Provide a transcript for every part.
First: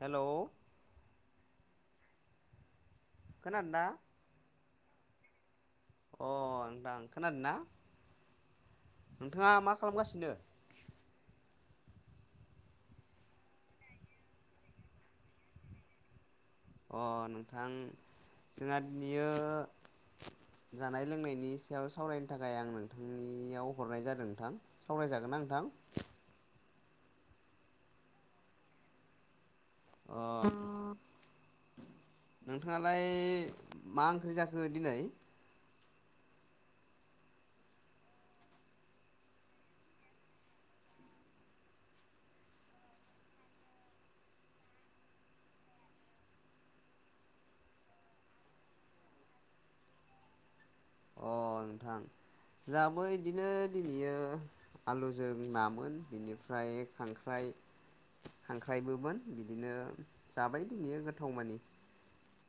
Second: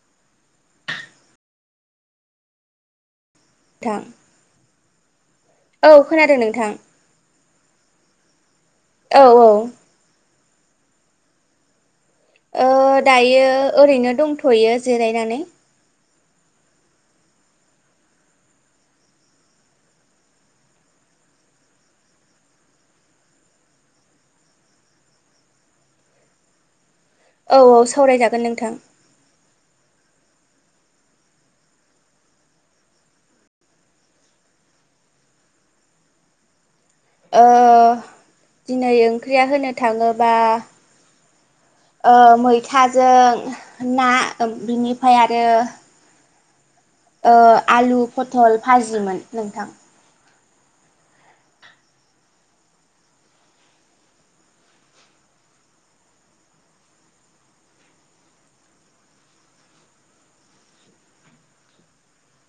हेल' खोनादोना? नोंथां औ खोनादों नोंथां खोनादों ना औ औ नोंथाङा मा खालामगासिनो? ओ दायो ओरैनो दंथ'यो जिरायनानै अ नोंथां जोंहा बियो! जानाय लोंनायनि सायाव सावरायनो थाखाय आं नोंथांनियाव हरनाय जादों नोंथां। सावरायजागोन ना नोंथां? [unintelligible] औ औ सावरायजागोन नोंथां। अ नोंथाङालाय मा ओंख्रि जाखो दिनै? ओ दिनै ओंख्रिया होनो थाङोबा ओ मैथाजों ना बिनिफ्राय आरो ओ आलु फथल भाजिमोन नोंथां। अ नोंथां जाबो इदिनो दिनैयो आलुजों नामोन बिनिफ्राय खांख्राइ। खांख्राइखोबो बिदिनो जाबाय दिनियो गोथाव मानि।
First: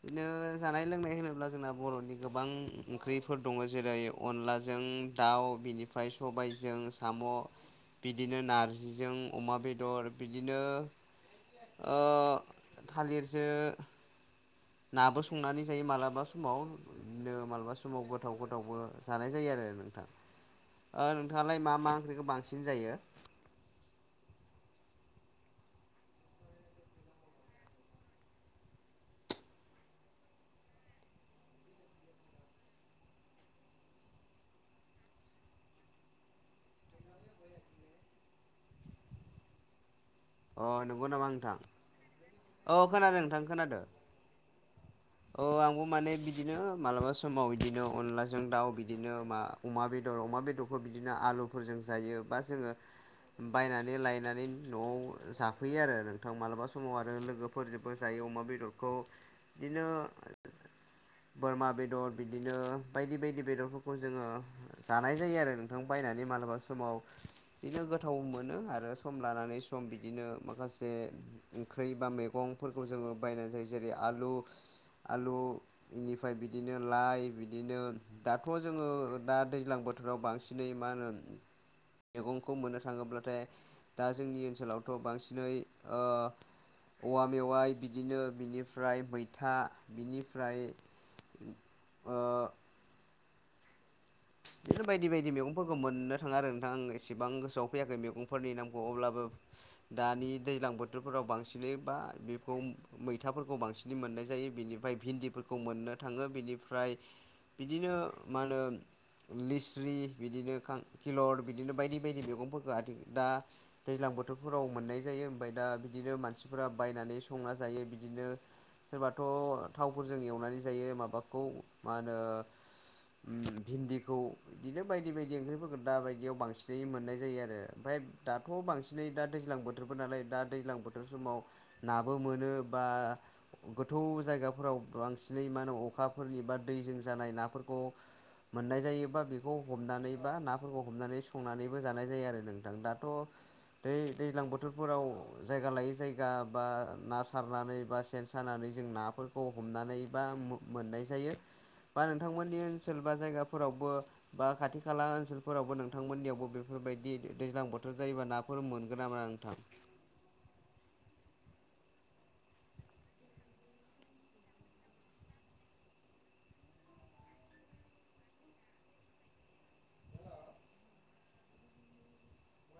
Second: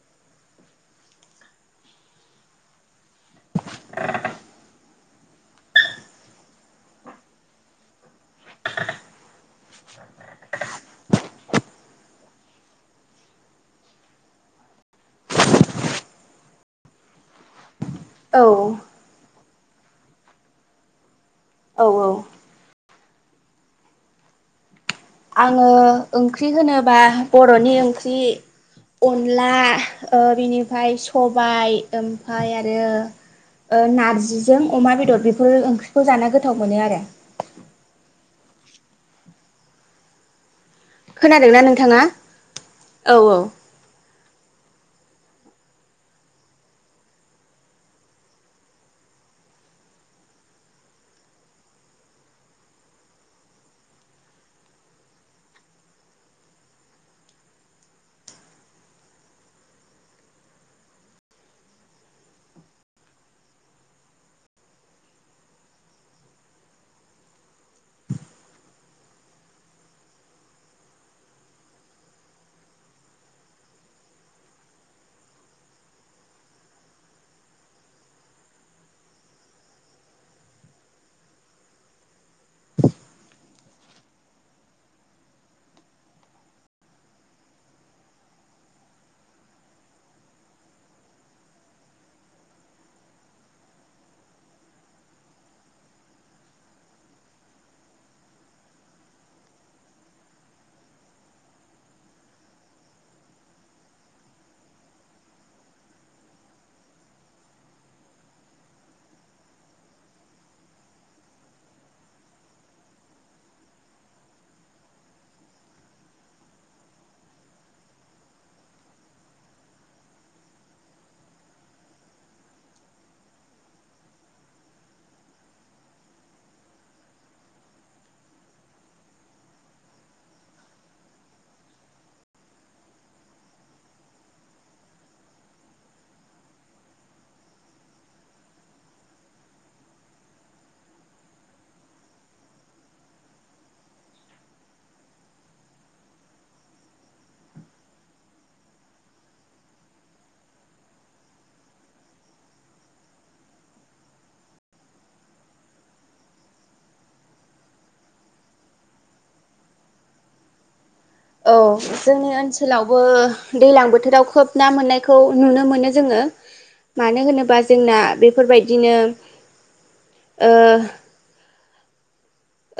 बिदिनो जानाय लोंनाय होनोब्ला जोंना बर'नि गोबां ओंख्रिफोर दं। जेरै अनलाजों दाउ बिनिफ्राय सबायजों साम'। बिदिनो नारजिजों अमा बेदर बिदिनो। ओ थालिरजो! नाबो संनानै जायो मालाबा समाव बिनो मालाबा सम समाव गोथाव औ गोथावबो जानाय जायो आरो नोंथां। ओ नों नोंथाङालाय मा औ मा औ ओंख्रिखौ बांसिन जायो? आङो ओंख्रि होनोबा बर'नि ओंख्रि। अनला ओ बिनिफ्राय सबाय ओमफ्राय आरो ओ नारजिजों अमा बेदर बेफोर ओंख्रिखौ जाना गोथाव मोनो आरो। अ नंगौ नामा नोंथां, खोनादोंना नोंथाङा? औ खोनादों नोंथां खोनादों। औ आंबो माने बिदिनो मालाबा समाव बिदिनो अनलाजों दाउ बिदिनो अमा बेदर। अमा बेदरखौ बिदिनो आलुफोरजों जायो बा जोङो बायनानै लायनानै न'आव। जाफैयो आरो नोंथां मालाबा समाव आरो लोगोफोरजोंबो जायो अमा बेदरखौ बिदिनो। [inaudible] बोरमा बेदर बिदिनो बायदि बायदि बेदरफोरखौ जोङो जानाय जायो आरो नोंथां। बायनानै मालाबा समाव बिदिनो गोथाव मोनो आरो सम लानानै सम बि बिदिनो माखासे ओंख्रि बा मैगंफोरखौ जोङो बायनानै जायो जेरै आलु आलु बेनिफ्राय बिदिनो लाइ बिदिनो दाथ' जोङो दा दैज्लां बो फोथोराव बांसिनै मा होनो मैगंखौ मोननो थाङोब्लाथाय दा जोंनि ओनसोलाव थ' बांसिनै ओ औवा मेवाइ बिदिनो बिनिफ्राय मैथा बिनिफ्राय। ओ बेफोर बायदि बायदि मैगंफोरखौ मोननो थाङो आरो नोंथां आं इसेबां गोसोआव फैयाखै मैगंफोरनि नामखौ अब्लाबो ओ दानि दैज्लां बोथोरफोराव बांसिनै बा बेखौ मैथाफोरखौ बांसिनै मोननाय जायो बेनि बिनिफ्राय भिन्दिफोरखौ मोननो थाङो बिनिफ्राय बिदिनो मा होनो लिस्रि बिदिनो खांकिलर बिदिनो बायदि बायदि मैगंफोरखौ आथि दा दैज्लां बोथोरफोराव मोननाय जायो ओमफ्राय दा बिदिनो मानसिफोरा बायनानै संना जायो बिदिनो। सोरबाथ' थावफोरजों एवनानै जायो माबाखौ मा होनो? भिन्दिखौ। बिदिनो बायदि बायदि ओंख्रिफोरखौ दा बायदियाव बांसिनै मोननाय जायो आरो ओमफ्राय दाथ' बांसिनै दा दैज्लां। बोथोरफोर नालाय दा दैज्लां बोथोर समाव नाबो मोनो बा गोथौ जायगाफोराव बांसिनै मा होनो अखाफोरनि बा दैजों जानाय नाफोरखौ मोननाय जायोबा बेखौ हमनानैबा नाफोरखौ हमनानै संनानैबो जानाय जायो आरो नोंथां दाथ' दै दैज्लां बोथोरफोराव जायगा लायै जायगा बा ना सारनानै बा सेन सानानै। जों नाफोरखौ हनानै बा मोननाय जायो बा नोंथांमोननि ओनसोल बा जायगा फोरावबो बा खाथि खाला ओनसोलफोरावबो नोंथांमोननियावबो बेफोरबायदि दैज्लां बोथोर जायोबा नाफोर फोर मोनगोना मोना नोंथां? औ जोंनि ओनसोलावबो दै्लां बोथोराव खोब ना मोननायखौ नुनो मोनो जोङो मानो होनोबा जोंना बेफोरबायदिनो ओ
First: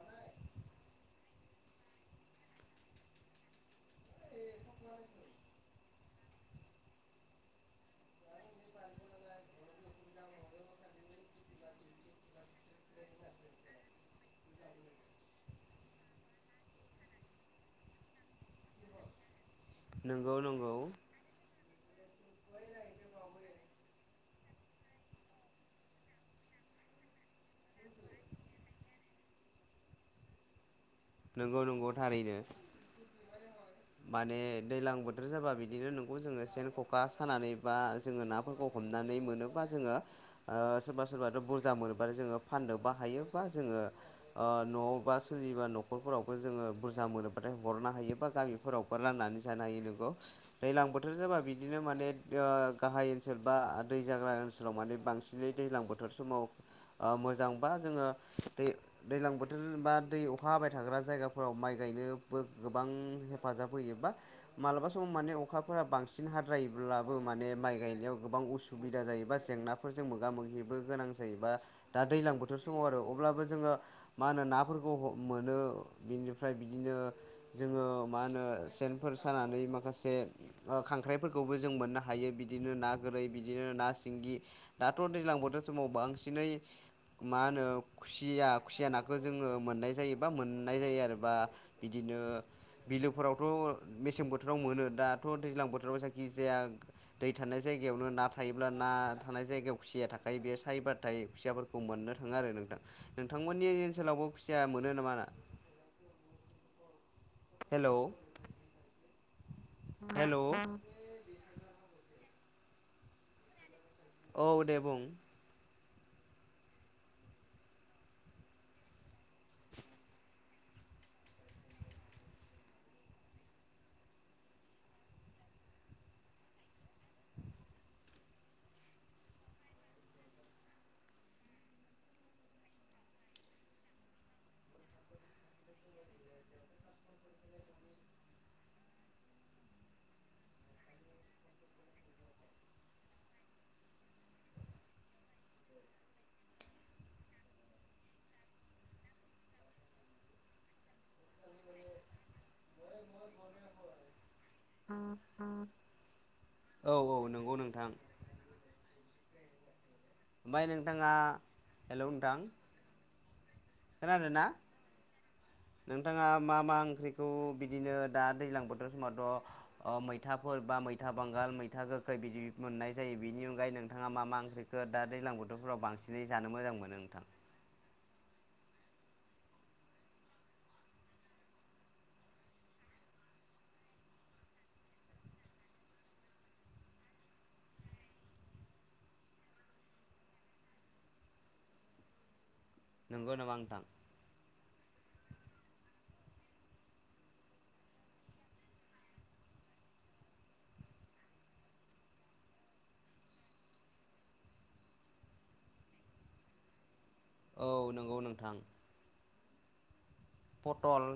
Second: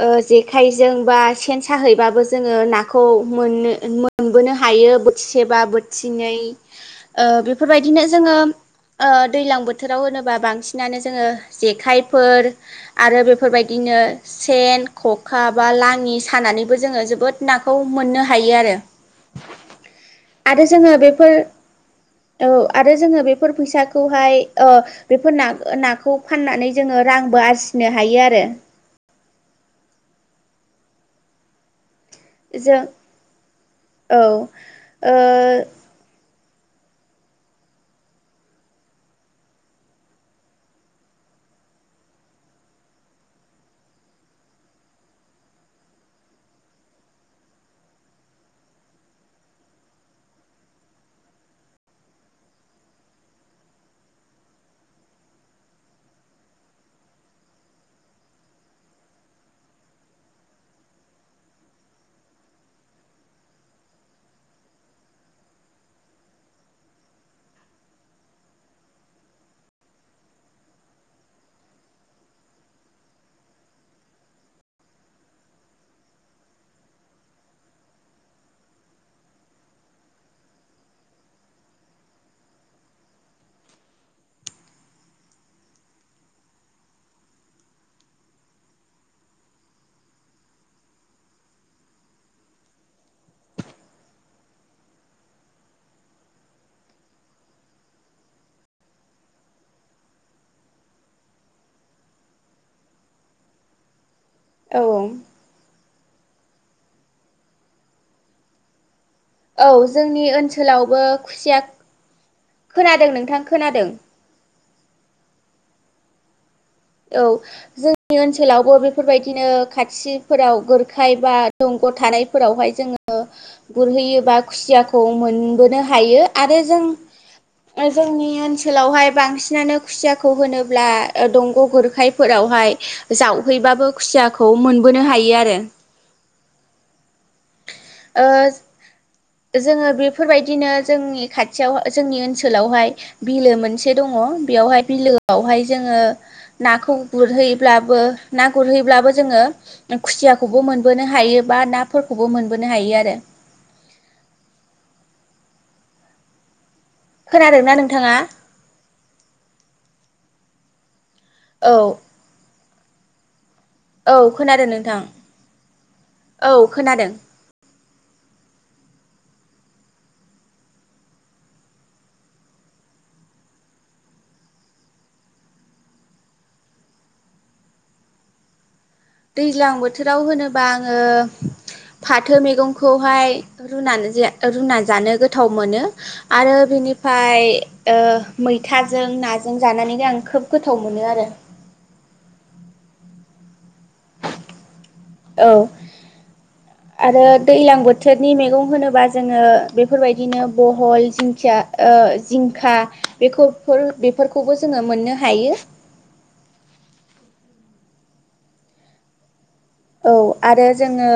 ओ जेखाइजों बा सेन साहैबाबो जोङो नाखौ मोननो मोनबोनो हायो। हायो बोथिसेबा बोथिनै बेफोरबायदिनो जोङो। ओ दैज्लां बोथोराव होनोबा बांसिनानो जोङो जेखाइफोर आरो बेफोरबायदिनो। सेन ख'खा बा लाङि सानानैबो जोङो जोबोद नाखौ मोननो हायो आरो। [inaudible] आरो नंगौ जोङो बेफोर [inaudible] औ आरो जोङो बेफोर फैसाखौहाय ओ बेफोर ना नाखौ फाननानै जोङो रां ब बासिनो हायो आरो नोंगौ नोंगौ थारैनो जों औ माने दैलां बोथोर जाबा बिदिनो नोंगौ जोङो सेन ख'खा सानानै बा जोङो नाफोरखौ हमनानै मोनोबा जोङो सोरबा सोरबाथ' बुरजा मोनोबा जोङो फाननोबो हायो बा जोङो न'आव बा सोरनिबा न'खर न'खरफोरावबो जोङो बुरजा मोनोबाथाय हरनो हायो बा गामिफोरावबो राननानै जानो हायो नोंगौ दैज्लां। बोथोर जाबा बिदिनो माने ओ गाहाय ओनसोल बा दै जाग्रा ओनसोलाव माने बांसिनै दैजां बोथोर बोथोर समाव मोजांबा जोङो दै दैज्लां बोथोर बा दै अखा हाबाय थाग्रा जायगाफोराव माइ गायनोबो गोबां हेफाजाब होयो बा मालाबा समाव माने अखा बांसिन हाद्रायोब्लाबो माने माइ गायनायाव गोबां असुबिदा जायोबा जेंनाफोरजों मोगा मोगि बो गोनां जायो बा दा दैज्लां बोथोर समाव आरो अब्लाबो जोङो मा होनो नाफोरखौ हमो औ बिनिफ्राय बिदिनो जोङो मा होनो सेनफोर सानानै माखासे ओ खां ख्राइफोरखौबो जों मोननो हायो बिदिनो ना गोरै बिदिनो ना सिंगि दाथ' दैज्लां बोथोर समाव बांसिनै मा होनो खुसिया खुसिया नाखो जोङो मोननाय जायो। बा मोननाय जायो आरो बा बिदिनो बिलोफोरावथ' मेसें बोथोराव मोनो दाथ' दैज्लां बोथोराव जायखि जाया दै थानाय जाय गायावनो ना थायोब्ला ना थानाय जायगायाव खुसिया थाखायो बे सायबाथाय खुसियाफोरखौ मोननो थाङो आरो नोंथां। नोंथांमोननि ओनसोलावबो खुसिया ओ औ मोनो नामा? हेल' औ जोंनि ओनसोलावबो खुसिया खोनादों नोंथां खोनादों। औ दे बुं। औ जोंनि ओनसोलावबो बेफोरबायदिनो खाथिफोराव गोरखाय बा दं ग' थानायफोरावहाय जोङो गुरहैयोबा खुसियाखौ मोनबोनो हायो आरो जों जोंनि ओनसोलावहाय बांसिनानो खुसियाखौ होनोब्ला ओ दं ग' गुरखायफोरावहाय जावहैबाबो खुसियाखौ मोनबोनो हायो आरो [inaudible] ओ जोङो बेफोरबायदिनो जोंनि खाथियाव जोंनि ओनसोलावहाय बिलो मोनसे दं ङ' बिआवहाय बिलोआवहाय जोङो नाखौ गुरहैब्लाबो ना गुरहैब्लाबो जोङो खुसियाखौबो मोनबोनो हायो बा नाफोरखौबो मोनब बोनो हायो आरो। औ औ नोंगौ खोनादोंना नोंथां। नोंथाङा ओमफ्राय नोंथाङा औ हेल' नोंथां। औ खोनादोना खोनादों नोंथां नोंथाङा औ मा मा खोनादों ओंख्रिखौ बिद दिनो दा दैज्लां बोथोर समावथ' मैथाफोर बा मैथा बांगाल मैथा गोखै बिदि मोननाय जायो बिनि अनगायै नोंथाङा मा मा ओंख्रिखो दा दैज्लां बोथोरफोराव बांसिनै जानो मोजां मोनो नोंथां? [inaudible] दैज्लां बोथोराव होनोबा आङो फाथो मैगंखौहाय रुनानै जा रुनानै जानो गोथाव मोनो आरो बिनि निफाय ओ मैथाजों नाजों जानानै आं खोब गोथाव मोनो आरो नोंगौ नामा नोंथां? औ। [inaudible] आरो दैलां बोथोरनि मैगं होनोबा जोङो बेफोरबायदिनो बहल जिंखिया ओ ओ जिंखा बेखौफोर बेफोरखौबो जोङो मोननो हायो। औ नोंगौ नोंथां। औ आरो पटल जोङो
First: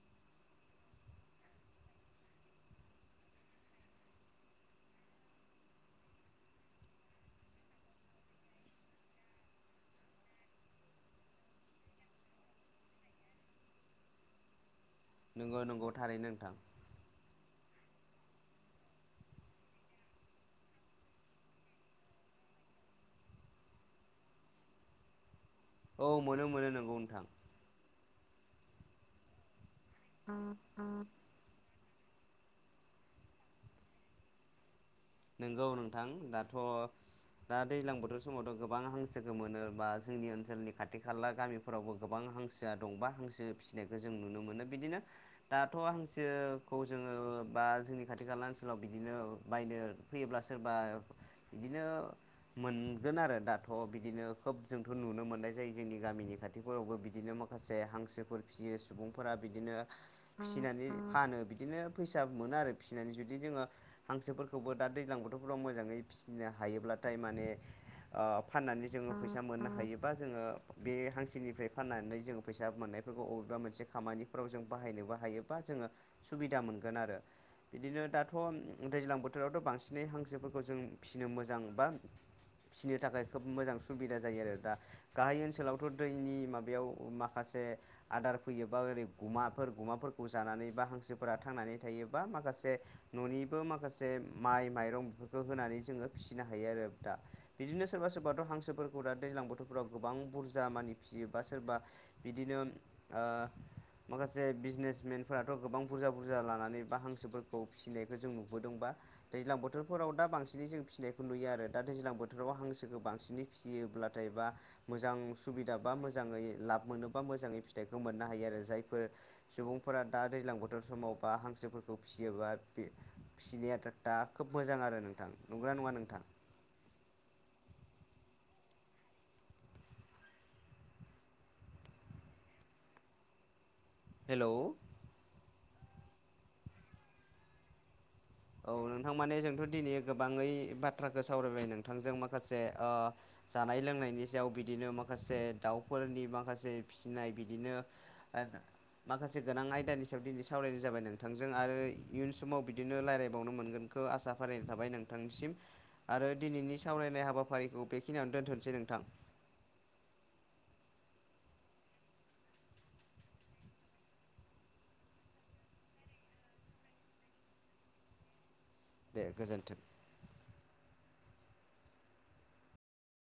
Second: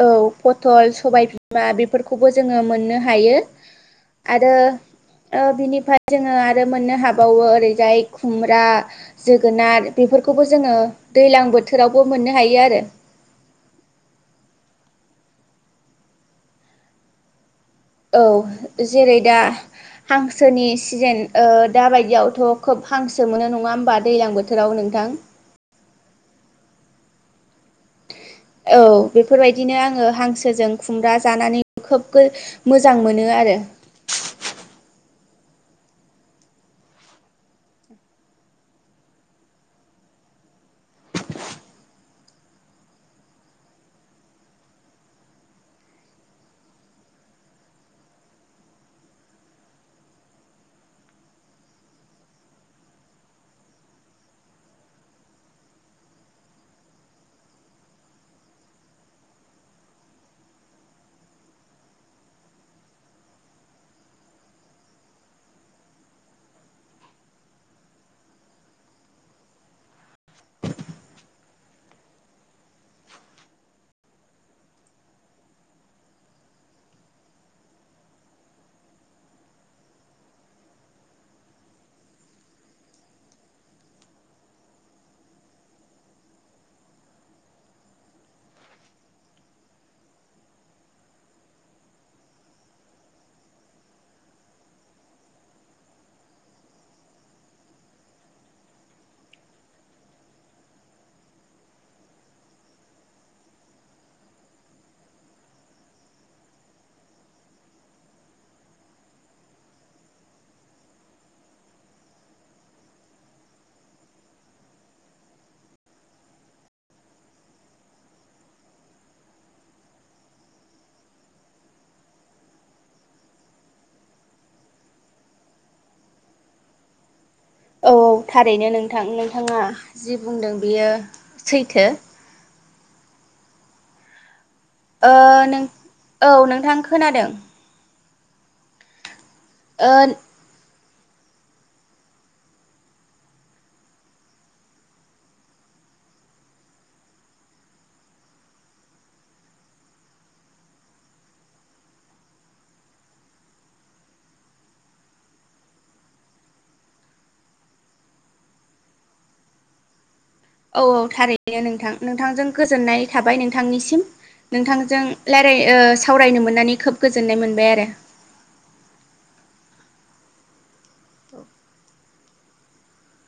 औ पतल सबाय बिमा बेफोरखौबो जोङो मोननो हायो। आरो ओ बिनिफ्राय जोङो आरो मोननो हाबावो ओरैजाय खुमब्रा जोगोनार बेफ बेफोरखौबो जोङो दैलां बोथोरावबो मोननो हायो आरो [inaudible] नोंगौ नोंगौ थारैनो नोंथां। औ जेरै दा हांसोनि सिजेन ओ दाबायदियावथ' खोब हांसो मोनो नङा होमबा दैलां बोथोराव नों थां। औ मोनो मोनो नोंगौ नोंथां। औ बेफोरबायदिनो आङो हांसोजों खुमब्रा जानानै खोब गो मोजां मोनो आरो। नंगौ नोंथां दाथ'। दा दैज्लां बोथोर समावथ' गोबां हांसोखौ मोनो बा जोंनि ओनसोलनि खाथि खाला गामिफोरावबो गोबां। हांसोआ दं बा हांसो फिनायखौ जों नुनो मोनो बिदिनो दाथ' हांसोखौ जोङो ओ बा जोंनि खाथि खाला ओनसोलाव बिदिनो बायनो फैयोब्ला सोरबा बिदिनो मोनगोन आरो दाथ' बिदिनो खोब जोंथ' नुनो मोननाय जायो जोंनि गामिनि खाथिफोरावबो बिदिनो माखासे हांसोफोर फियो सुबुंफोरा बिदिनो फिनानै फानो। बिदिनो फैसा मोनो आरो फिनानै जुदि जोङो हांसोफोरखौबो दा दैज्लां बोथोरफ्राव मोजाङै फिनो हायोब्लाथाय माने ओ फाननानै जोङो फैसा मोननो हायो। बा जोङो बे हांसोनिफ्राय फाननानै जोङो फैसा मोननायफोरखौ अबेबा मोनसे खामानिफोराव जों बाहायनो नोबो हायो बा जोङो सुबिदा मोनगोन आरो बिदिनो दाथ' दैजां बोथोरावथ' बांसिन। बे हांसोफोरखौ जों फिनो मोजां बा फिनो थाखाय खोब मोजां सुबिदा जायो आरो दा गाहाय ओनसोलावथ' दैनि माबायाव माखासे से आदार फैयो बा ओरै गुमाफोर गुमाफोरखौ जानानै बा हांसोफोरा थांनानै थायोबा माखा से न'निबो माखासे माइ माइरं बेफोरखौ होनानै जोङो फिनो हायो आरो दा बिदिनो सोरबा सोरबाथ' हांसोफोरखौ दा दैज्लां बोथोर राव गोबां बुरजामानि फियो बा सोरबा बिदिनो ओ माखासे बिजिनेसमेनफोराथ' गोबां बुरजा बुरजा लानानै बा हांसोफोरखौ फिनायखौ जों नुबोदों बा दैज्लां बोथोरफोराव दा बांसिनै जों फिनायखौ नुयो आरो दा दैज्लां बोथोराव हांसोखौ बांसिनै फियोब्लाथाय बा मोजां सुबिदा बा मोजाङै लाब मोनो बा मोजाङै फिथाइखौ मोननो हायो आरो जायफोर सुबुंफोरा दा दैज्लां बोथोर समाव बा हांसोफोरखौ फियोबा बि फिनाया दा खोब मोजां आरो नोंथां नोंगौना नङा नोंथां? औ औ थारैनो नोंथां नोंथाङा जि बुंदों बेयो सैथो। हेलौ। ओ नों औ नोंथां खोनादों। औ नोंथां माने जोंथ' दिनै ओ गोबाङै बा थ्राखौ सावरायबाय नोंथांजों माखासे ओ जानाय लोंनायनि सायाव बिदिनो माखासे दाउफोर फोरनि माखासे फिसिनाय बिदिनो ओ माखासे गोनां आयदानि सायाव दिनै सावरायनाय जाबाय नोंथांजों आरो इयुन समाव बिदिनो रायजलायबावनो मोनगोन -खौ आसा फारिनाय थाबाय नोंथांनिसिम आरो दिनैनि सावरायनाय हाबाफारिखौ बेखिनियावनो दोनथ'नोसै नों -थां। औ औ थारैनो नोंथां नोंथांजों गोजोननाय थाबाय नोंथांनिसिम नोंथांजों रायलाय ओ सावरायनो मोननानै खोब गोजोननाय मोनबाय आरो दे गोजोन्थों